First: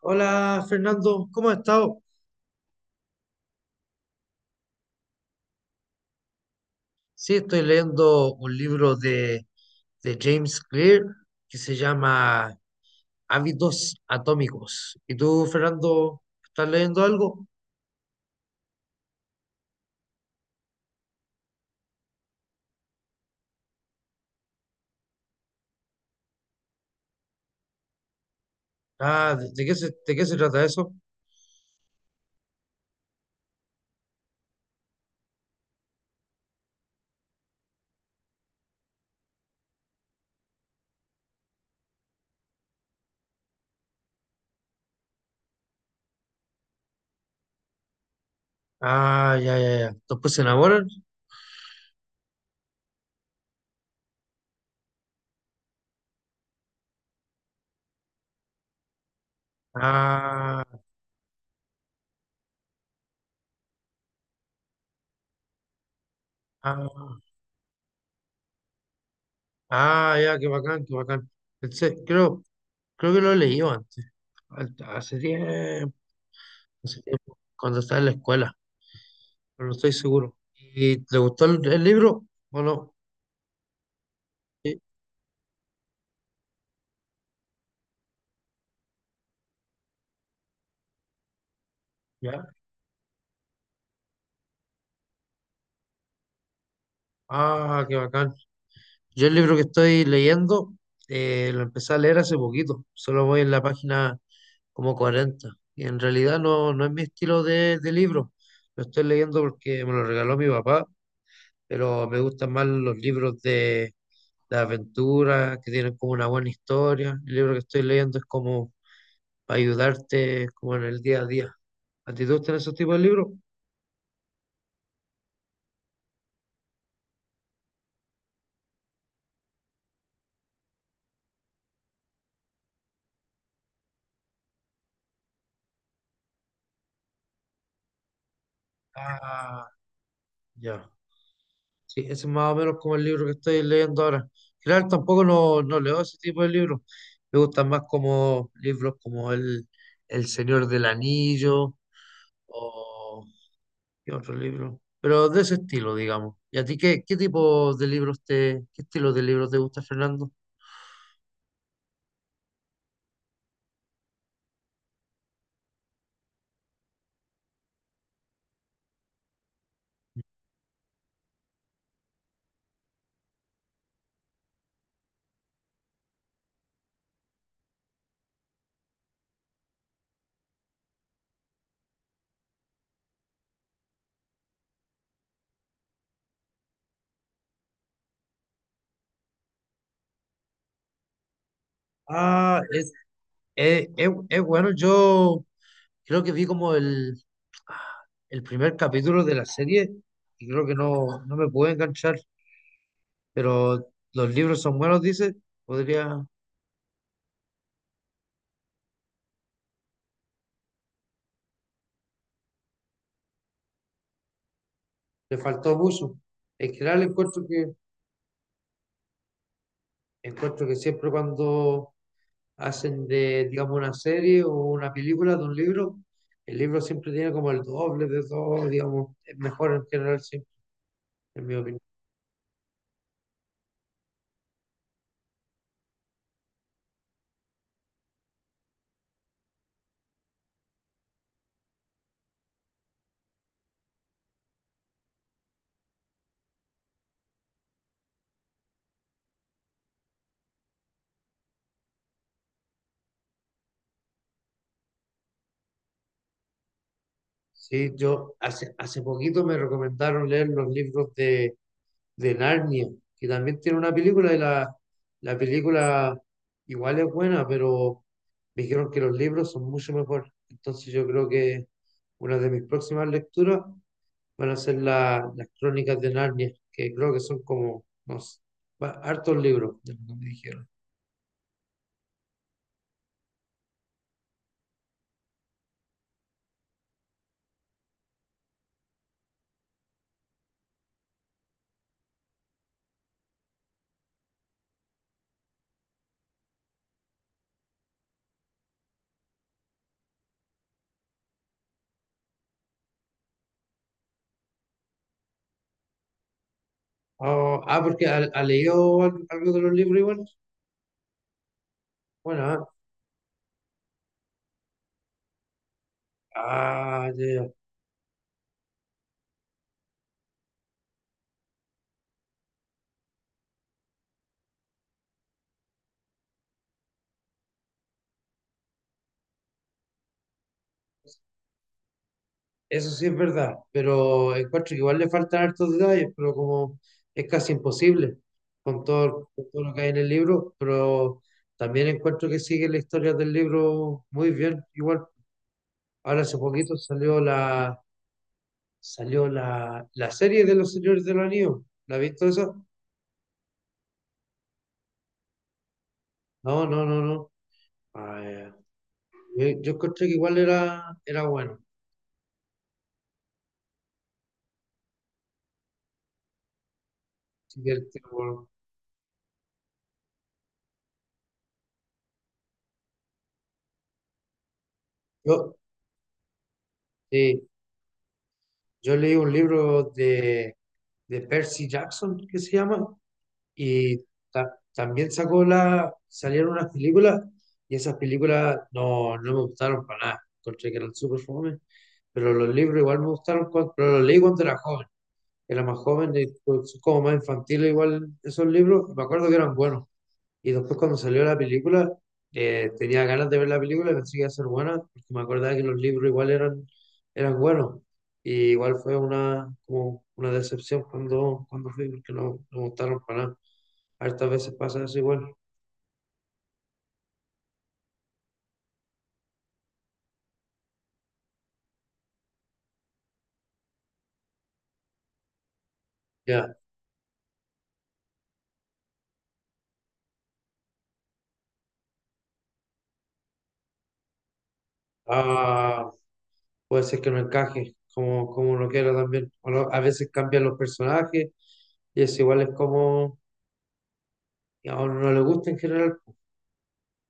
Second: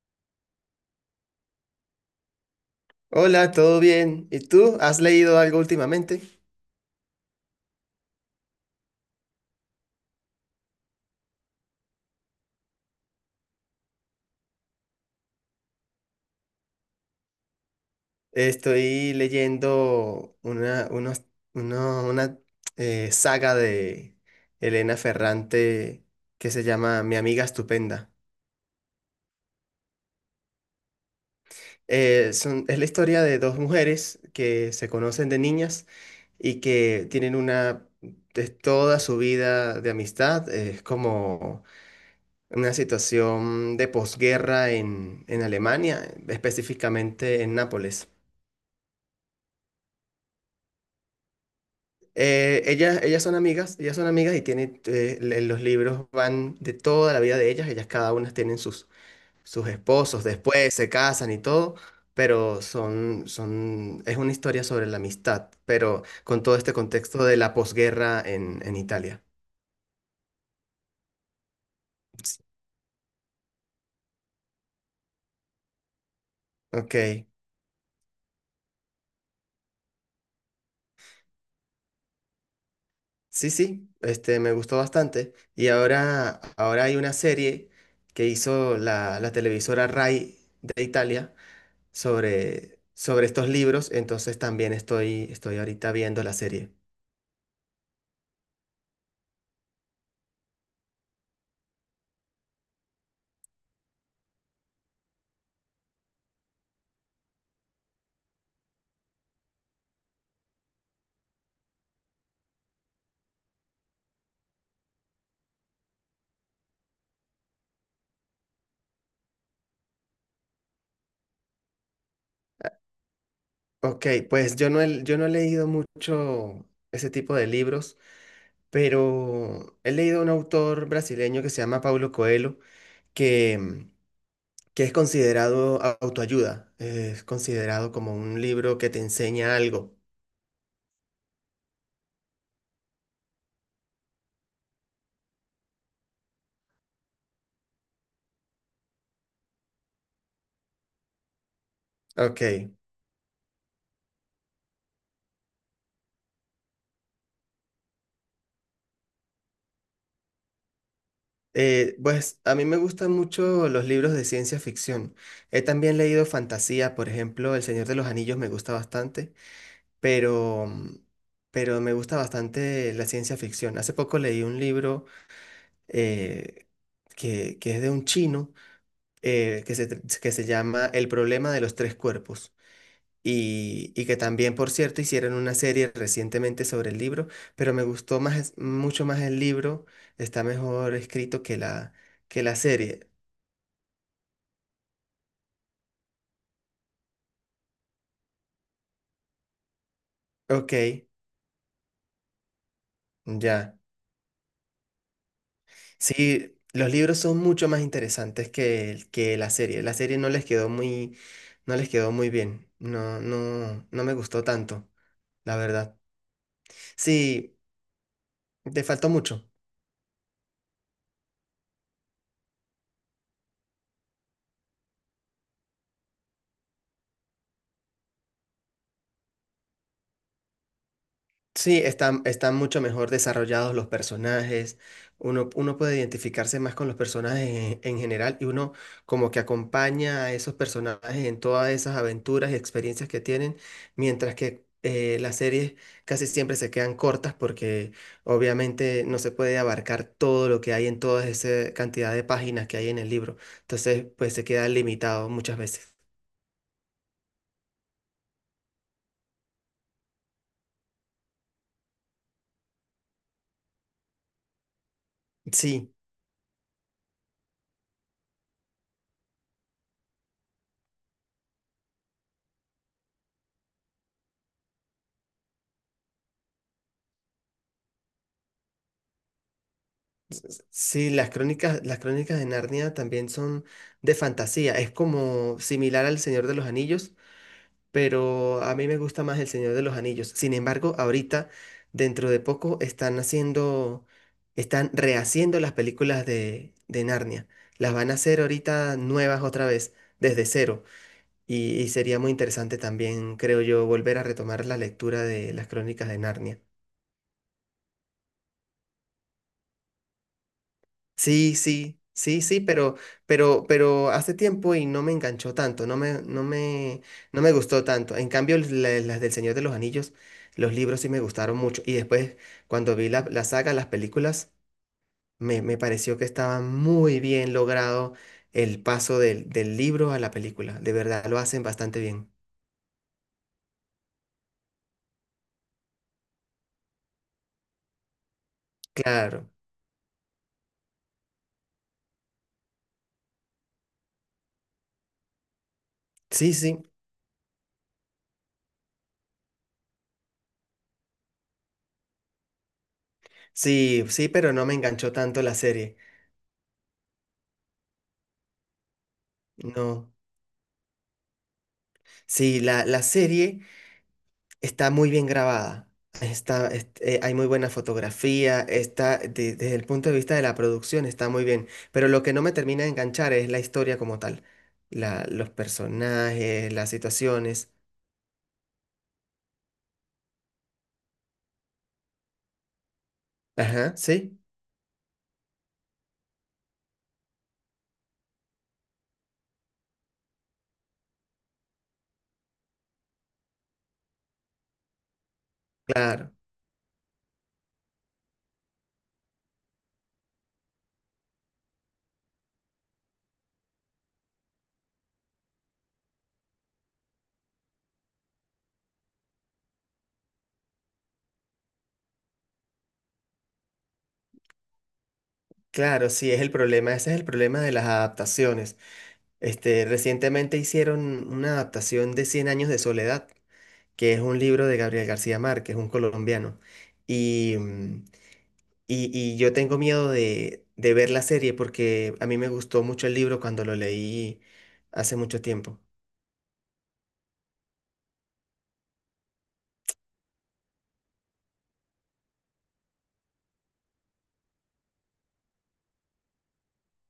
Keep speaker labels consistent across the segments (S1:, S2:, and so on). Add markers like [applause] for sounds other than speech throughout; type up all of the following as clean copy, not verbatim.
S1: Hola Fernando, ¿cómo has estado?
S2: Hola, ¿todo bien? ¿Y tú? ¿Has leído algo últimamente?
S1: Sí, estoy leyendo un libro de James Clear que se llama Hábitos Atómicos. ¿Y tú, Fernando, estás leyendo algo?
S2: Estoy leyendo una saga de Elena Ferrante que se llama Mi amiga estupenda.
S1: Ah, ¿de qué se trata eso?
S2: Es la historia de dos mujeres que se conocen de niñas y que tienen de toda su vida de amistad. Es como una situación de posguerra en Alemania, específicamente en Nápoles.
S1: Ah, ya, ya, ya. ¿Después se enamoran?
S2: Ellas son amigas, ellas son amigas y tienen, los libros van de toda la vida de ellas, ellas cada una tienen sus esposos,
S1: Ah,
S2: después se casan y todo, pero son, es una historia sobre la amistad, pero con todo este
S1: ah,
S2: contexto de la posguerra en Italia.
S1: ah, ya, qué bacán, qué bacán. Pensé- creo, creo que lo he leído antes, hace tiempo,
S2: Ok,
S1: hace tiempo, cuando estaba en la escuela. Pero no estoy seguro. ¿Y te gustó el libro o no?
S2: sí, sí, me gustó
S1: Sí,
S2: bastante. Y ahora hay una serie que hizo la televisora Rai de Italia
S1: ya.
S2: sobre estos libros, entonces también estoy ahorita viendo la serie.
S1: Ah, qué bacán. Yo el libro que estoy leyendo, lo empecé a leer hace poquito, solo voy en la página como 40. Y en realidad no es mi estilo de libro. Lo estoy leyendo porque me lo regaló mi papá, pero me gustan más los libros de aventura, que tienen como una buena historia. El libro que estoy leyendo es como para ayudarte como en el día a día. ¿A ti te gustan esos tipos de libros?
S2: Ok, pues yo no he leído mucho ese tipo de libros, pero he leído un autor brasileño que se llama Paulo Coelho, que, mm, que es considerado autoayuda, es considerado como un libro que te enseña
S1: Ah,
S2: algo.
S1: ya. Sí, ese es más o menos como el libro que estoy leyendo ahora. Claro, tampoco no leo ese tipo de libros. Me gustan más como libros como El Señor del Anillo
S2: Ok,
S1: o ¿qué otro libro? Pero de ese estilo, digamos. ¿Y a ti qué estilo de libros te gusta, Fernando?
S2: pues a mí me gustan mucho los libros de ciencia ficción. He también leído fantasía, por ejemplo, El Señor de los Anillos me gusta bastante. Pero pero me gusta bastante la ciencia ficción. Hace poco leí un libro eh, que es de un chino que se llama El problema de los tres cuerpos. Y que también, por cierto, hicieron una serie recientemente sobre el libro, pero me gustó más, es- mucho más el libro, está mejor escrito que que la
S1: Ah, es,
S2: serie.
S1: es bueno. Yo creo que vi como el primer capítulo de la serie y creo
S2: Ok,
S1: que no me pude enganchar.
S2: ya.
S1: Pero los libros son buenos, dice, podría,
S2: Sí, los libros son mucho más interesantes que la serie. La serie no les quedó muy bien. No, no, no me gustó tanto,
S1: le
S2: la
S1: faltó
S2: verdad.
S1: abuso. En general encuentro
S2: Sí,
S1: que,
S2: te faltó mucho.
S1: encuentro que siempre cuando hacen de, digamos, una serie o una película de un libro, el libro siempre tiene como el doble de todo, digamos, es mejor en general, sí, en mi
S2: Sí,
S1: opinión.
S2: están mucho mejor desarrollados los personajes. Uno puede identificarse más con los personajes en general y uno como que acompaña a esos personajes en todas esas aventuras y experiencias que tienen, mientras que las series casi siempre se quedan cortas porque obviamente no se puede abarcar todo lo que hay en toda esa cantidad de páginas que hay en el libro. Entonces, pues se queda limitado muchas veces.
S1: Sí, yo hace poquito me recomendaron leer los libros de, Narnia, que también tiene una película y la
S2: Sí.
S1: película igual es buena, pero me dijeron que los libros son mucho mejor. Entonces yo creo que una de mis próximas lecturas van a ser las crónicas de Narnia, que creo que son como, no sé, hartos libros, de lo que me dijeron.
S2: Sí, las crónicas de Narnia también son de fantasía. Es como similar al Señor de los Anillos, pero a mí me gusta más el Señor de los Anillos. Sin embargo, ahorita, dentro de poco, están rehaciendo las películas de Narnia. Las van a hacer ahorita nuevas otra vez, desde cero. Y sería muy interesante también, creo yo, volver a retomar la lectura de las crónicas de Narnia.
S1: Oh, ah, porque ha leído algo de los libros igual.
S2: Sí, sí, sí,
S1: Bueno,
S2: sí,
S1: ah,
S2: pero hace tiempo y no me enganchó tanto,
S1: ah, ya,
S2: no
S1: ya.
S2: me gustó tanto. En cambio, las del Señor de los Anillos, los libros sí me gustaron mucho. Y después, cuando vi la saga, las películas, me pareció que estaba muy bien logrado el paso del libro a la película. De verdad, lo hacen bastante bien.
S1: Eso sí es verdad, pero encuentro que igual le faltan hartos detalles, pero como es casi imposible con todo, con
S2: Claro.
S1: todo lo que hay en el libro, pero también encuentro que sigue la historia del libro muy bien, igual. Ahora hace
S2: Sí,
S1: poquito
S2: sí,
S1: salió la serie de los Señores del Anillo. ¿La has visto esa?
S2: sí, sí, pero no me enganchó tanto la serie.
S1: No, no, no, no. Ah, ya. Yo encontré
S2: No.
S1: que igual era bueno.
S2: Sí, la serie. Está muy bien grabada. Hay muy
S1: Así
S2: buena
S1: el tipo-
S2: fotografía. Desde el punto de vista de la producción, está muy bien. Pero lo que no me termina de enganchar es la historia como tal. Los
S1: Yo,
S2: personajes, las
S1: sí,
S2: situaciones.
S1: yo leí un libro de Percy Jackson que se llama.
S2: Ajá,
S1: Y
S2: sí,
S1: también salieron unas películas y esas películas no me gustaron para nada. Encontré que eran súper fome, pero los libros igual me gustaron, pero los leí cuando era joven. Era más joven y
S2: claro.
S1: pues, como más infantil igual esos libros, me acuerdo que eran buenos. Y después cuando salió la película, tenía ganas de ver la película y pensé que iba a ser buena, porque me acordaba que los libros igual eran buenos. Y igual fue como una decepción cuando fui, porque no me gustaron para nada. Hartas veces pasa eso igual.
S2: Claro, sí, es el problema. Ese es el problema de las adaptaciones. Recientemente hicieron una adaptación de Cien años de soledad, que es un libro de Gabriel García Márquez, un
S1: Ya,
S2: colombiano. y mm, y yo tengo miedo de ver la serie porque a mí me gustó mucho el libro cuando lo leí hace mucho tiempo.
S1: ah, puede ser que no encaje como, uno quiera también. O a veces cambian los personajes y es igual es como a uno no le gusta en general,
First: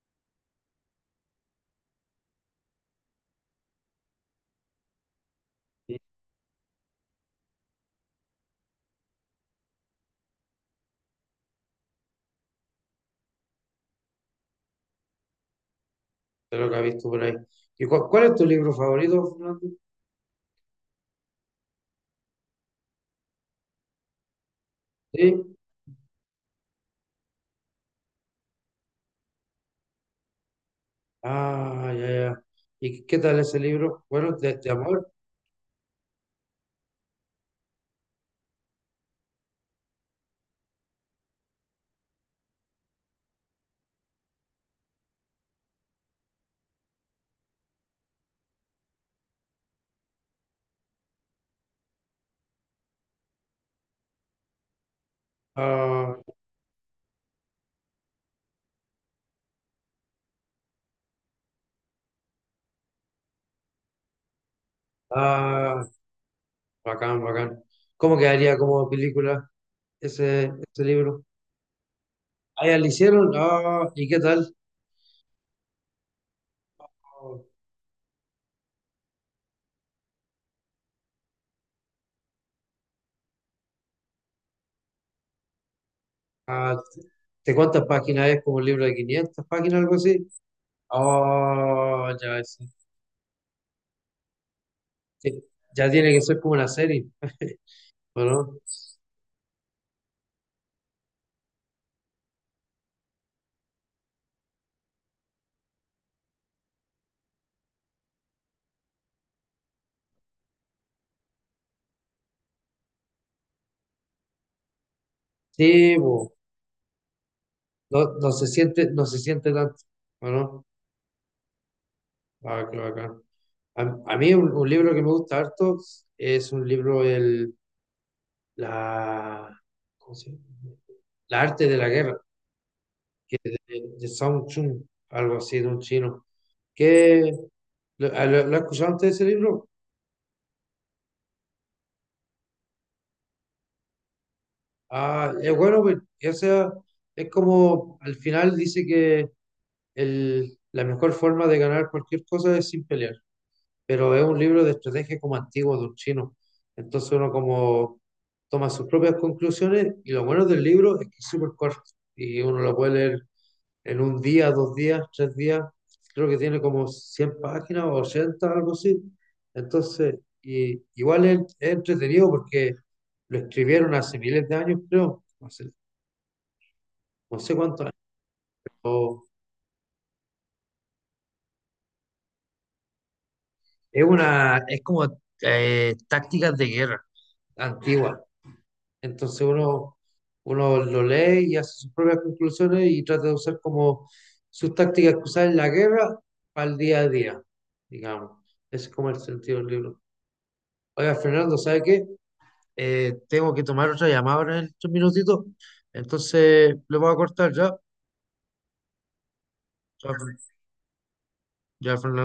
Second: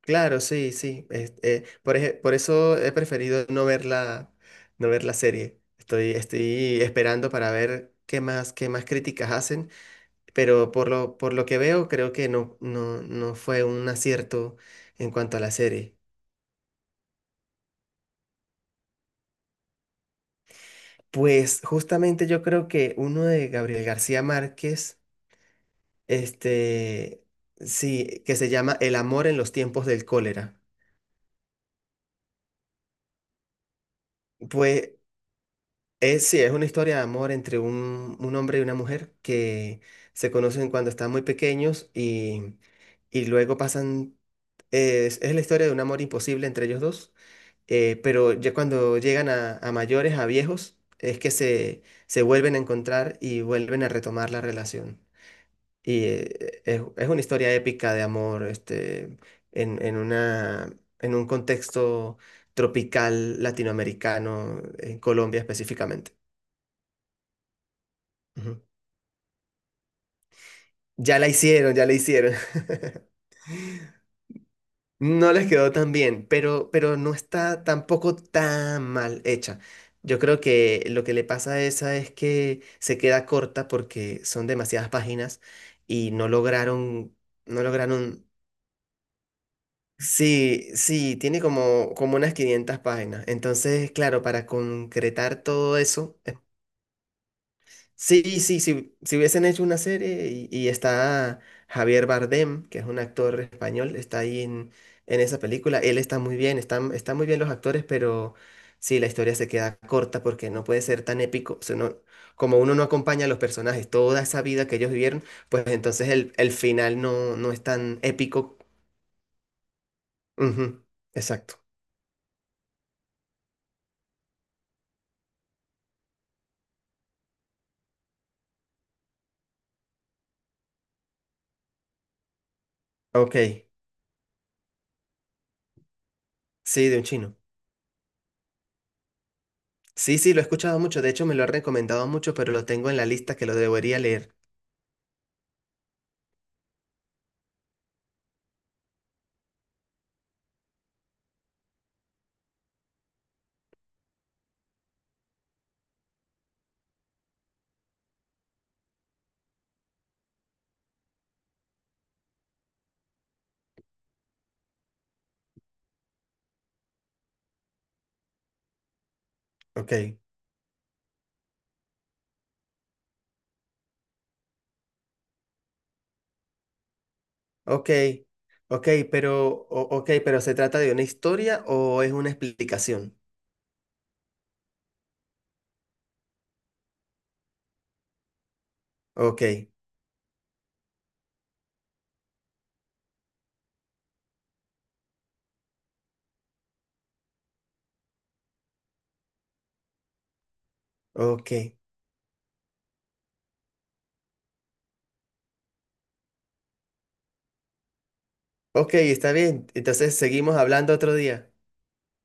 S2: Claro, sí, sí. Por eso he preferido no ver no ver la serie.
S1: de
S2: Estoy esperando para ver qué más críticas hacen, pero por lo que veo creo que no, no, no fue un acierto en cuanto a la serie.
S1: lo que ha visto por ahí. ¿Y cuál es tu libro favorito, Fernando?
S2: Pues justamente yo creo que uno de Gabriel García Márquez.
S1: Sí.
S2: Este, sí, que se llama El amor en los tiempos del cólera.
S1: Ah, ya, ya. ¿Y qué tal ese libro? Bueno, de
S2: Pues
S1: amor.
S2: sí, es una historia de amor entre un hombre y una mujer que se conocen cuando están muy pequeños y es la historia de un amor imposible entre ellos dos, pero ya cuando llegan a mayores, a viejos, es que se vuelven a encontrar y vuelven a retomar la relación. Y
S1: Ah,
S2: es una historia épica de amor, en en un contexto tropical latinoamericano, en Colombia
S1: ah,
S2: específicamente.
S1: bacán, bacán. ¿Cómo quedaría
S2: Ujú.
S1: como película ese
S2: Ya
S1: libro?
S2: la hicieron, ya la hicieron.
S1: Ah,
S2: [laughs]
S1: ya lo hicieron. Ah, ¿y qué tal?
S2: No les quedó tan bien, pero no está tampoco tan mal hecha. Yo creo que lo que le pasa a esa es que se queda corta porque son demasiadas páginas y
S1: Ah, ¿de
S2: no
S1: cuántas
S2: lograron.
S1: páginas es? ¿Como un libro de 500 páginas, algo así?
S2: Sí, sí, tiene como,
S1: Ah,
S2: como unas
S1: ya, sí.
S2: 500 páginas. Entonces, claro, para concretar
S1: Sí,
S2: todo
S1: ya tiene
S2: eso,
S1: que ser como una serie, [laughs] ¿o
S2: sí,
S1: no?
S2: sí, sí, si hubiesen hecho una serie y está Javier Bardem, que es un actor español, está ahí en esa película, él está muy bien, están muy bien los actores, pero sí, la historia se queda corta porque no puede ser tan épico, como uno no acompaña a los personajes, toda esa vida que ellos vivieron, pues
S1: Sí,
S2: entonces
S1: po.
S2: el final no, no es tan
S1: No, no se
S2: épico.
S1: siente, no se siente tanto, ¿o no?
S2: Ujú, exacto.
S1: Ah, qué bacán. A mí un libro que me gusta harto es un libro, la, ¿cómo se llama? La arte de la guerra, que es
S2: Ok.
S1: de, Song Chun, algo así, de un chino.
S2: Sí, de un
S1: ¿Qué,
S2: chino.
S1: lo, ah, lo has escuchado antes ese libro?
S2: Sí, sí, lo he escuchado mucho. De hecho, me lo ha recomendado mucho, pero lo tengo en la lista que lo debería leer.
S1: Ah, es bueno, pues, o sea, es como al final dice que la mejor forma de ganar cualquier cosa es sin pelear. Pero es un libro de estrategia como antiguo de un chino. Entonces uno como toma sus propias conclusiones y lo bueno del libro es que es súper corto y uno lo puede leer en un día, 2 días, 3 días. Creo que tiene como 100 páginas o 80, algo así. Entonces,
S2: Ok,
S1: y, igual es entretenido porque lo escribieron hace miles de años, creo, no sé cuántos
S2: ok,
S1: años.
S2: ok,
S1: o-
S2: pero, ¿se trata de una historia o es una explicación?
S1: Es como tácticas de guerra antigua. Entonces
S2: Ok,
S1: uno lo lee y hace sus propias conclusiones y trata de usar como sus tácticas que usaba en la guerra para el día a día, digamos. Ese es como el sentido del libro. Oiga,
S2: ok,
S1: Fernando, ¿sabe qué? Tengo que tomar otra llamada ahora en estos minutitos, entonces le voy a cortar ya.
S2: ok, está bien.
S1: Ya,
S2: Entonces, seguimos hablando otro día.
S1: ya Fernando.